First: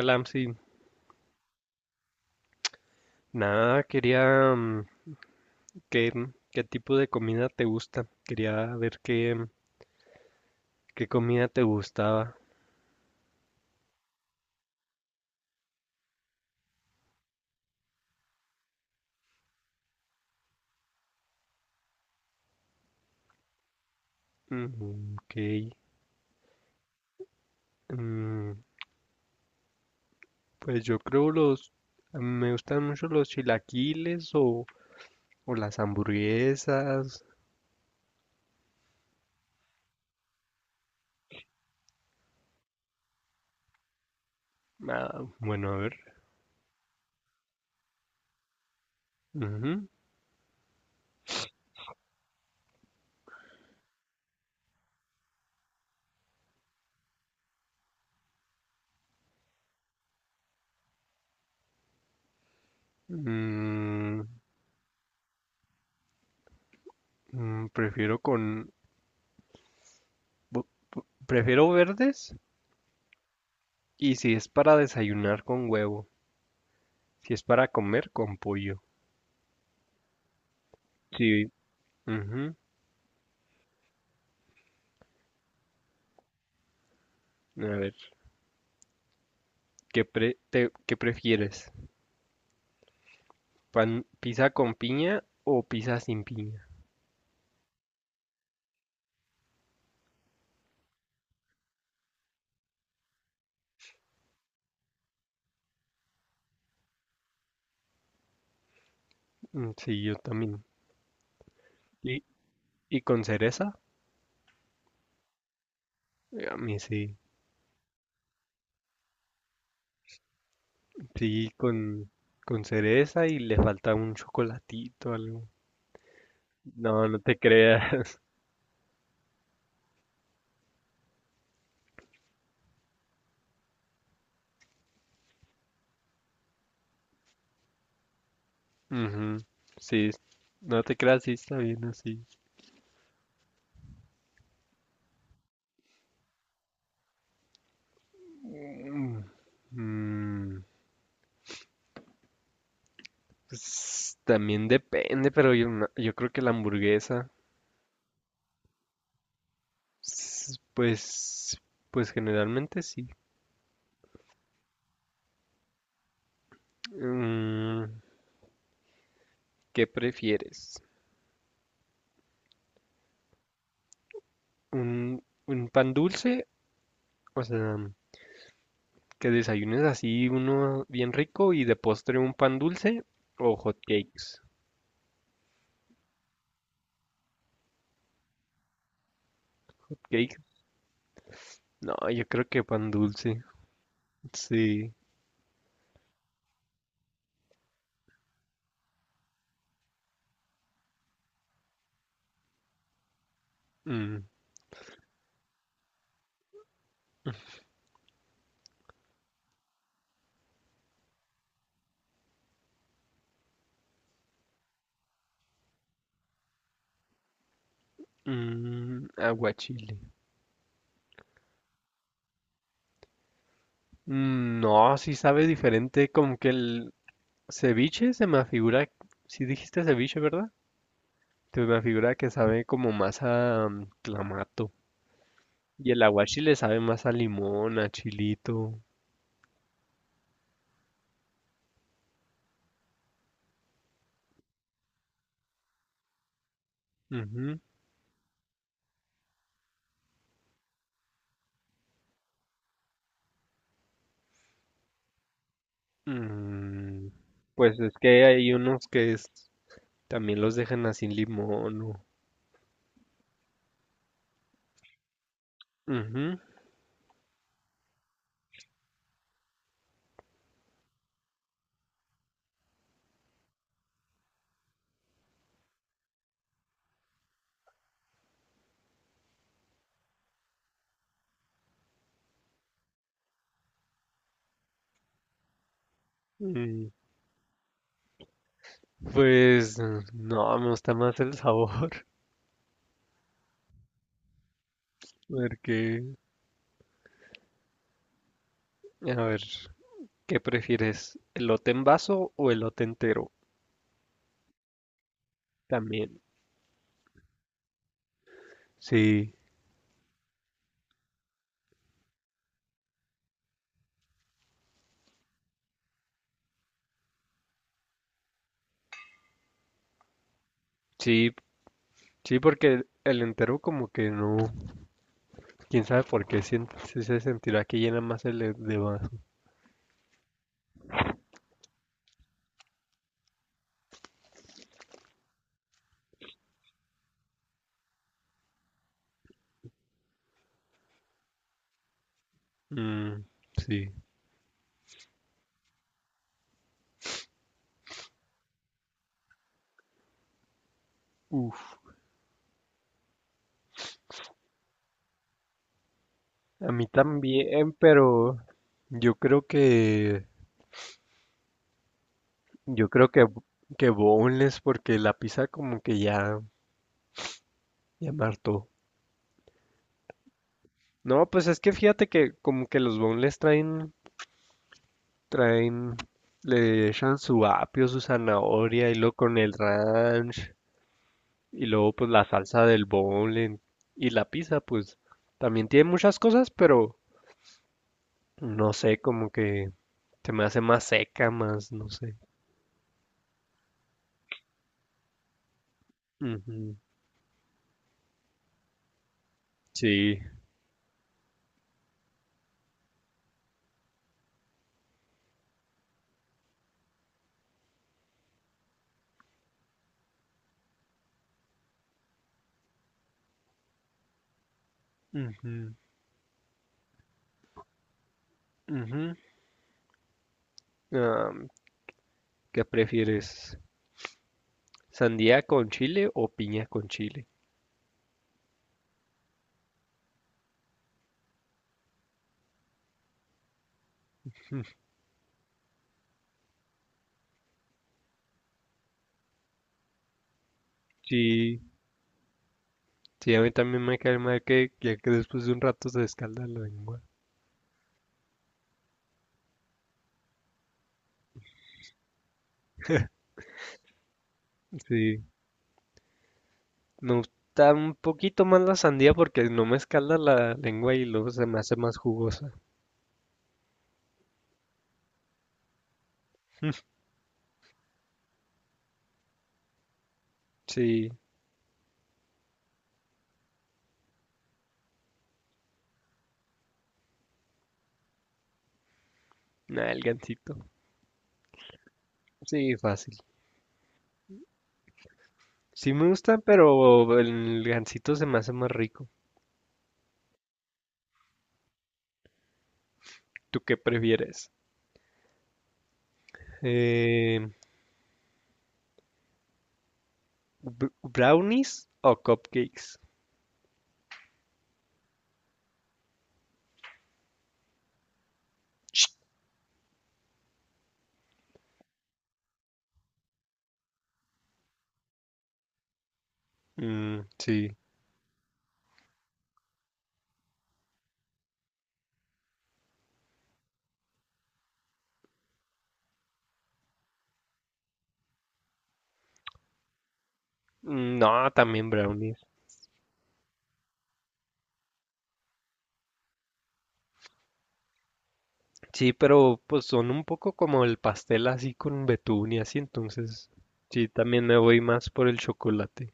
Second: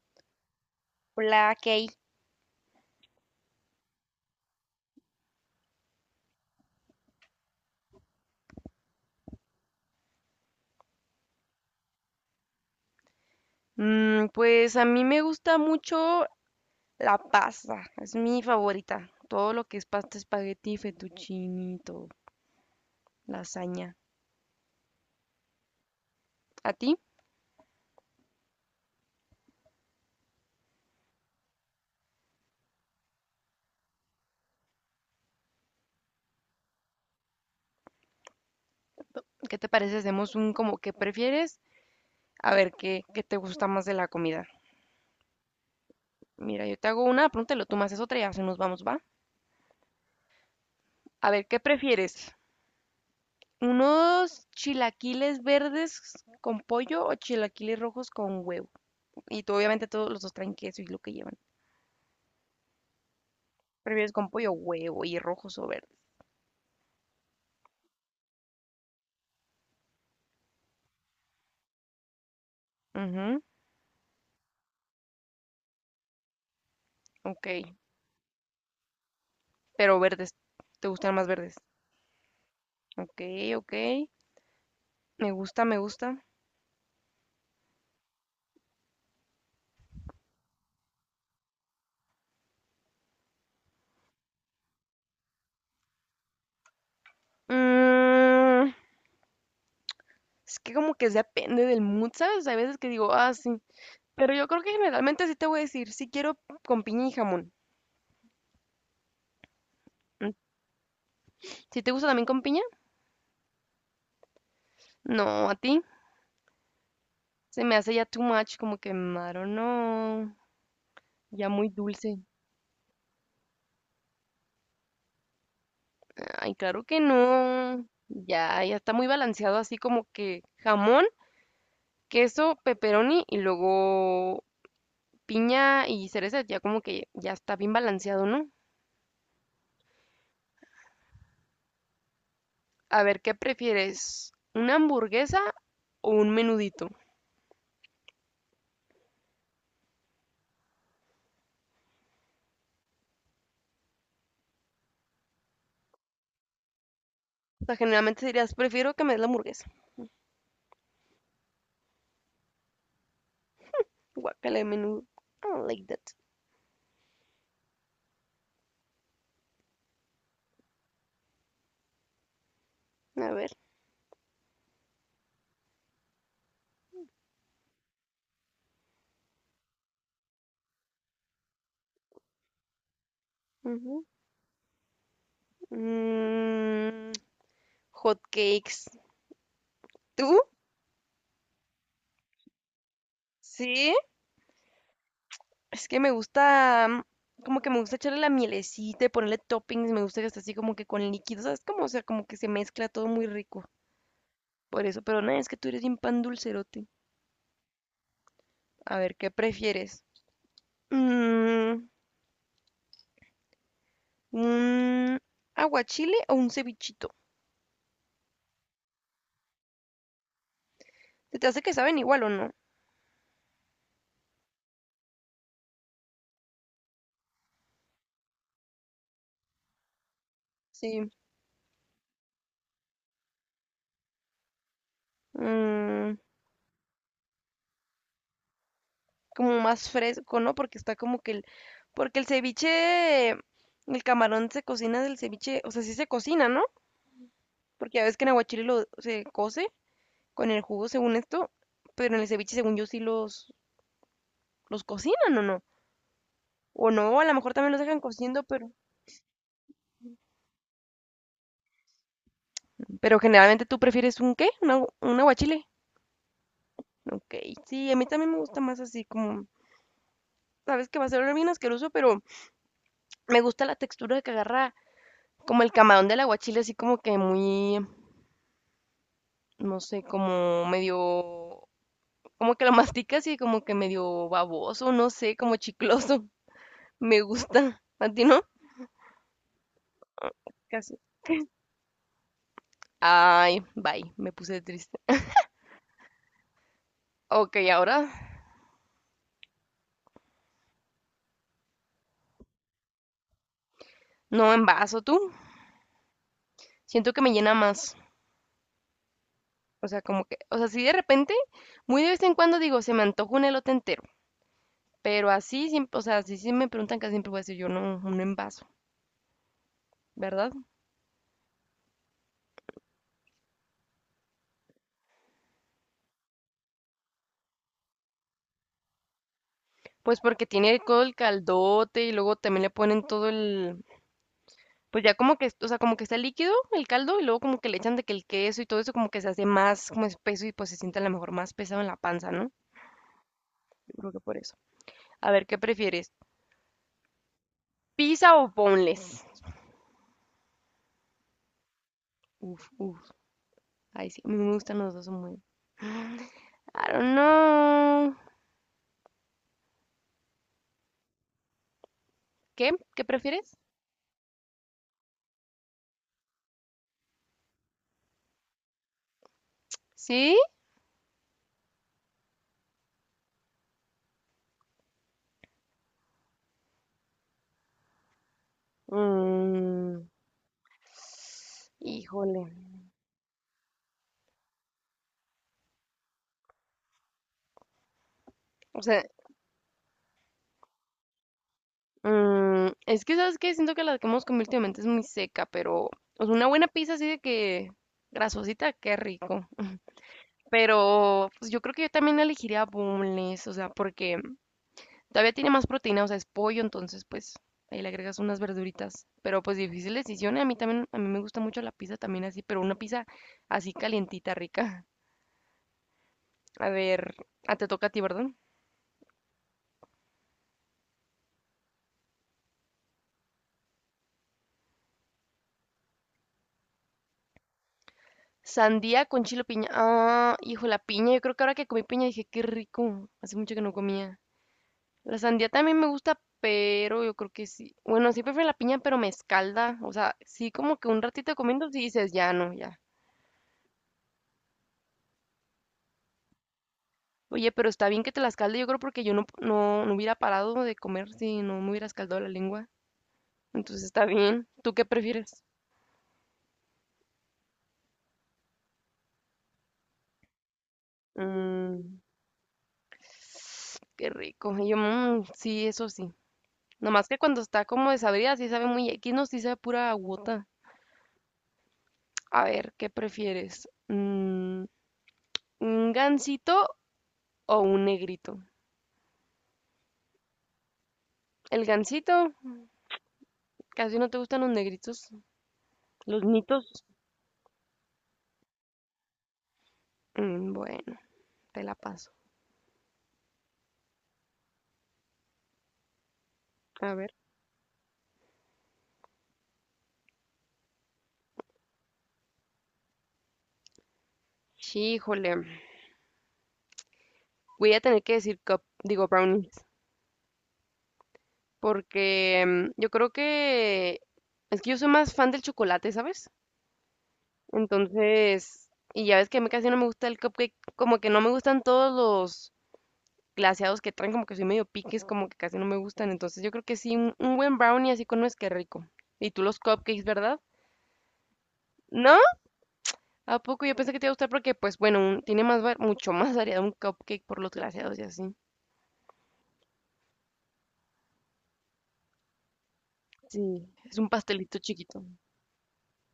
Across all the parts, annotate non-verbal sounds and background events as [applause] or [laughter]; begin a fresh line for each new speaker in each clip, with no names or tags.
Alam, sí.
Hola, Kay.
Nada, quería qué, qué tipo de comida te gusta. Quería ver qué, qué comida te gustaba.
Pues a mí me gusta mucho la pasta, es mi favorita. Todo lo que es pasta, espagueti, fettuccine, y todo, lasaña.
Mm, ok.
¿A ti?
Mm, pues yo creo los... Me gustan mucho los chilaquiles o las hamburguesas.
¿Qué te parece? Hacemos un como que prefieres, a ver qué te gusta más de la comida.
Ah, bueno, a ver.
Mira, yo te hago una, pregúntalo, tú me haces otra y así nos vamos, ¿va?
Ujú.
A ver, ¿qué prefieres? ¿Unos chilaquiles verdes con pollo o chilaquiles rojos con huevo? Y tú, obviamente todos los dos traen queso y lo que llevan. ¿Prefieres
Mm,
con pollo, huevo y rojos o verdes?
prefiero con... Prefiero verdes
Ujú,
y si es para desayunar con huevo. Si es
ok,
para comer con pollo.
pero verdes, te gustan más
Sí.
verdes.
Ujú.
Ok, ok, me gusta, me gusta.
A ver, ¿qué prefieres? ¿Pan, pizza con piña o pizza sin piña?
Mm, es que como que depende del mood, ¿sabes? Hay veces que digo, ah, sí, pero yo creo que generalmente sí te voy a decir, sí quiero con piña y jamón.
Mm, sí, yo
Mm,
también.
¿Si te gusta
¿Y,
también con piña?
y con cereza?
No, a ti.
A mí sí.
Se me hace ya too much, como que, no, ya
Sí,
muy dulce.
con cereza y le falta un chocolatito, algo.
Ay, claro que
No, no te
no.
creas.
Ya, ya está muy balanceado así como que jamón, queso, pepperoni y luego piña y cereza, ya como que ya está bien balanceado, ¿no?
[laughs] Ujú, sí, no te creas, sí está bien así.
A ver, ¿qué prefieres? ¿Una hamburguesa o un menudito?
Mm, mm, pues, también depende, pero yo, yo creo que la hamburguesa,
O sea, generalmente dirías, prefiero que me des la hamburguesa.
pues, pues generalmente sí.
Guácala de menudo. I don't like that.
Mm, ¿qué prefieres?
A ver.
Un pan dulce? O sea, que desayunes así uno bien rico y de postre un pan dulce o hot
Ujú.
cakes.
Mm, Hot cakes.
¿Cake?
¿Tú?
No, yo creo que pan dulce.
Sí.
Sí.
Es que me gusta, como que me gusta echarle la mielecita y ponerle toppings. Me gusta que esté así como que con líquidos, ¿sabes? Como, o sea, como que se mezcla todo muy rico.
Mm,
Por eso, pero no, es que tú eres bien pan dulcerote. A ver, ¿qué prefieres? Mm, ¿Un aguachile o un cevichito?
mm, aguachile.
¿Se te hace que saben igual o no?
Mm, no, sí sabe diferente. Como que el ceviche se me afigura. Si dijiste ceviche, ¿verdad?
Sí.
Se me afigura que sabe como más a clamato. Y el
mm,
aguachile sabe más a limón, a chilito.
Como más fresco, ¿no? Porque está como que el... Porque el ceviche, el camarón se cocina del ceviche, o sea, sí se cocina, ¿no?
Ujú.
Porque ya ves que en aguachile lo se cose con el jugo según esto, pero en el ceviche según yo sí los cocinan o no. O
Mm,
no, a lo mejor también
pues
los
es
dejan
que
cociendo,
hay
pero...
unos también los dejan así limón. O-
Pero generalmente tú prefieres un qué? ¿Un, un aguachile?
Ujú.
Ok, sí, a mí también me gusta más así como sabes que va a ser bien asqueroso, pero me gusta la textura que agarra como el camarón del aguachile, así como que muy, no sé, como medio, como que lo masticas y como que medio baboso, no sé, como chicloso.
Mm,
[laughs] Me gusta. ¿A ti no?
pues no, me gusta
Casi.
más el sabor. [laughs]
Ay, bye, me puse triste.
Porque,
Ok, ahora
a ver, ¿qué prefieres? ¿Elote en vaso o elote entero?
no envaso tú.
También.
Siento que me llena más.
Sí,
O sea, como que, o sea, si de repente, muy de vez en cuando digo, se me antoja un elote entero. Pero así, siempre, o sea, si sí me preguntan casi siempre voy a decir yo no, un envaso, ¿verdad?
sí, sí, porque el entero como que no. ¿Quién sabe por qué? Sí se sentirá que llena más el de vaso.
Pues porque tiene todo el caldote y luego también le ponen todo el, pues ya como que, o sea, como que está líquido el caldo y luego como que le echan de que el queso y todo eso como que se hace más como espeso y pues se siente a lo mejor más pesado en la panza, ¿no?
Mm, sí.
Yo creo que por eso. A ver, ¿qué prefieres? ¿Pizza o boneless?
Uf.
Uf, uf. Ay, sí, a mí me gustan los dos muy.
A mí
I don't
también,
know.
pero yo creo que
¿Qué?
yo
¿Qué
creo
prefieres?
que boneless porque la pizza como que ya ya me hartó.
¿Sí?
No, pues es que fíjate que como que los boneless traen traen le echan su apio, su zanahoria y luego con el
Mm,
ranch y luego pues la
híjole.
salsa del boneless y la pizza pues también tiene muchas cosas, pero no
O
sé,
sea,
como que se me hace más seca, más no sé.
Es que, ¿sabes qué? Siento que la que hemos comido últimamente es muy seca, pero o sea, una buena
Ujú,
pizza así de que grasosita, qué rico.
sí.
Pero pues, yo creo que yo también elegiría boneless, o sea, porque todavía tiene más proteína, o sea, es pollo, entonces pues ahí le agregas unas verduritas. Pero pues difícil decisión, y a mí también, a mí me gusta mucho la pizza también así, pero una pizza así calientita, rica.
Ujú.
A ver, ah, te toca a ti, ¿verdad?
Ujú. Am, ¿qué prefieres? ¿Sandía con chile o piña con chile?
Sandía con chile o piña. Ah, hijo, la piña. Yo creo que ahora que comí piña dije, qué rico. Hace mucho que no comía. La sandía también me gusta, pero yo creo que sí. Bueno, sí prefiero la piña, pero me escalda. O sea, sí como que un ratito
Sí,
comiendo, sí dices, ya no, ya.
sí, a mí también me cae mal que después de un rato se escalda la lengua.
Oye, pero está bien que te la escalde, yo creo porque yo no hubiera parado de comer si no me hubiera escaldado la lengua. Entonces está bien. ¿Tú qué
Sí,
prefieres?
me gusta un poquito más la sandía porque no me escalda la lengua y luego se me hace más
Mmm,
jugosa.
qué rico. Y yo, "Mm, sí, eso sí. Nomás que cuando está como desabrida, sí sabe muy X, no, sí sabe pura agüota.
Sí,
A ver, ¿qué prefieres? ¿Un gansito o un negrito?
nada, el gansito.
El gansito.
Sí, fácil.
Casi no te gustan los negritos.
Sí me
Los
gusta,
nitos.
pero el gansito se me hace más rico.
Bueno, te la paso.
¿Tú qué prefieres?
A ver.
Eh, ¿Brownies o cupcakes?
Híjole. Voy a tener que decir cup, digo brownies. Porque yo creo que es que yo soy más fan del chocolate, ¿sabes?
Mm, sí.
Entonces, y ya ves que a mí casi no me gusta el cupcake, como que no me gustan todos los glaseados que traen, como que soy medio piques, como que casi no me gustan. Entonces, yo creo que sí, un buen brownie así con nuez, que rico. Y tú los cupcakes, ¿verdad?
Mm, no, también
No,
brownies.
¿a poco? Yo pensé que te iba a gustar porque, pues bueno, tiene más, mucho más variedad un cupcake por los glaseados y así.
Sí, pero pues son un poco como el pastel así con betún y así, entonces
Sí. Es
sí,
un
también me
pastelito
voy
chiquito.
más por el chocolate.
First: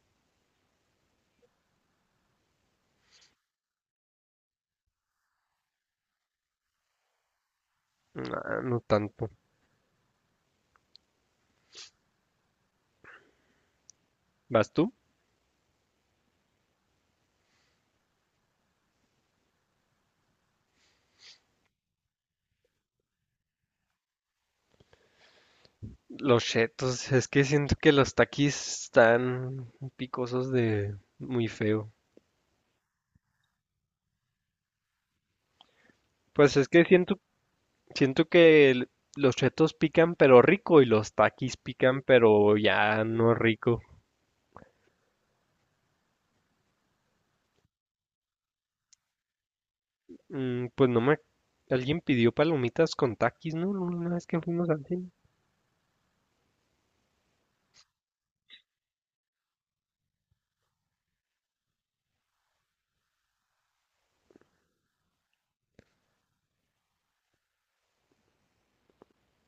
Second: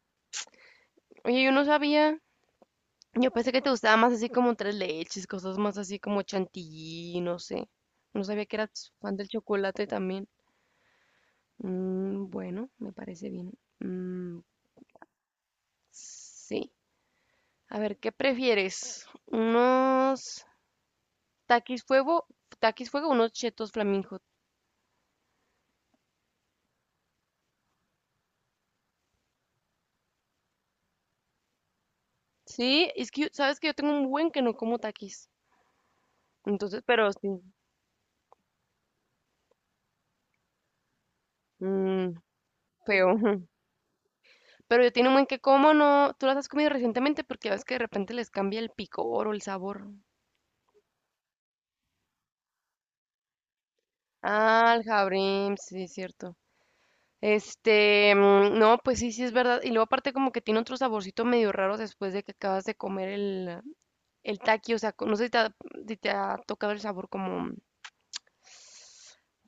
Oye, yo no sabía. Yo pensé que te gustaba más así como tres leches, cosas más así como chantilly, no sé. No sabía que
Ah, no
eras fan del
tanto.
chocolate también. Bueno, me parece bien. Mm,
¿Vas tú?
sí. A ver, ¿qué prefieres? ¿Unos taquis fuego? ¿Taquis fuego o unos chetos flamingo?
Los chetos, es que siento que los taquis están picosos de muy feo.
Sí, es que, yo- ¿sabes que yo tengo un buen que no como taquis?
Pues es
Entonces,
que
pero
siento,
sí,
siento que los chetos pican pero rico y los taquis pican
mm,
pero ya
feo.
no
[laughs]
rico.
Pero yo tiene un buen que como, ¿no? ¿Tú las has comido recientemente? Porque ves que de repente les cambia el picor o el sabor.
Pues no me... Alguien pidió palomitas con taquis, ¿no? Una vez que fuimos
Ah,
al
el
cine.
jabrim, sí, es cierto. Este, no, pues sí, sí es verdad. Y luego aparte como que tiene otro saborcito medio raro después de que acabas de comer el taqui, o sea, co- no sé si te si te ha tocado el sabor como,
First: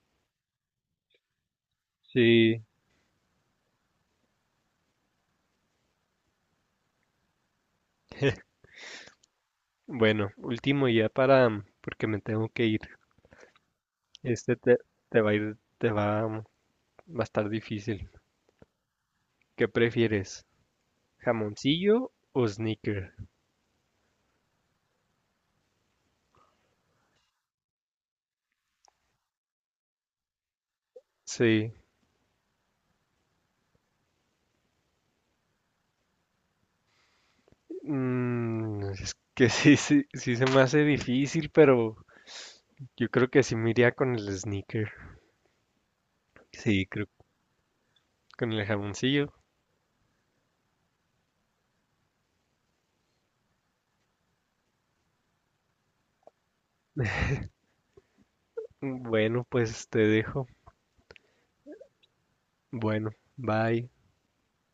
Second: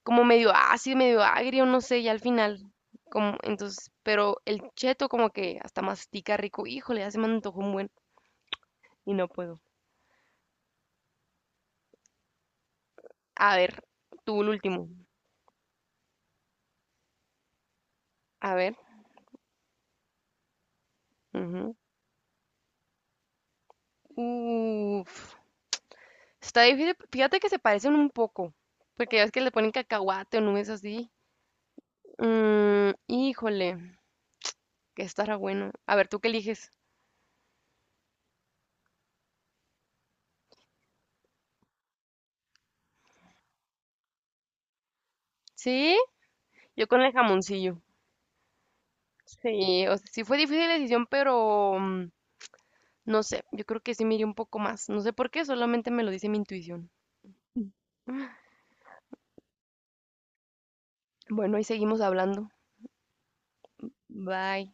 como medio ácido, medio agrio, no sé, ya al
Sí.
final. Como, entonces, pero el cheto como que hasta mastica rico, híjole, ya se me antojó un buen. Y no puedo.
Bueno, último ya para, porque me tengo que ir.
A ver, tú el
Este te,
último.
te va, va a estar difícil.
A ver.
¿Qué prefieres?
Ujú.
¿Jamoncillo o sneaker?
Uf. Está difícil. Fíjate que se parecen un poco. Porque ya ves que le ponen cacahuate o nubes así.
Sí,
Híjole, que estará bueno. A ver, ¿tú qué eliges?
es que [laughs] sí se me hace difícil, pero yo creo que sí me iría con el sneaker.
¿Sí?
Sí,
Yo con
creo
el
que
jamoncillo.
con el jamoncillo.
Sí, o sea, sí fue difícil la decisión, pero no sé, yo creo que sí me iría un poco más. No sé por qué, solamente me lo dice mi intuición.
Mm, bueno, pues te dejo.
Bueno, ahí seguimos hablando.
Bueno, bye.
Bye.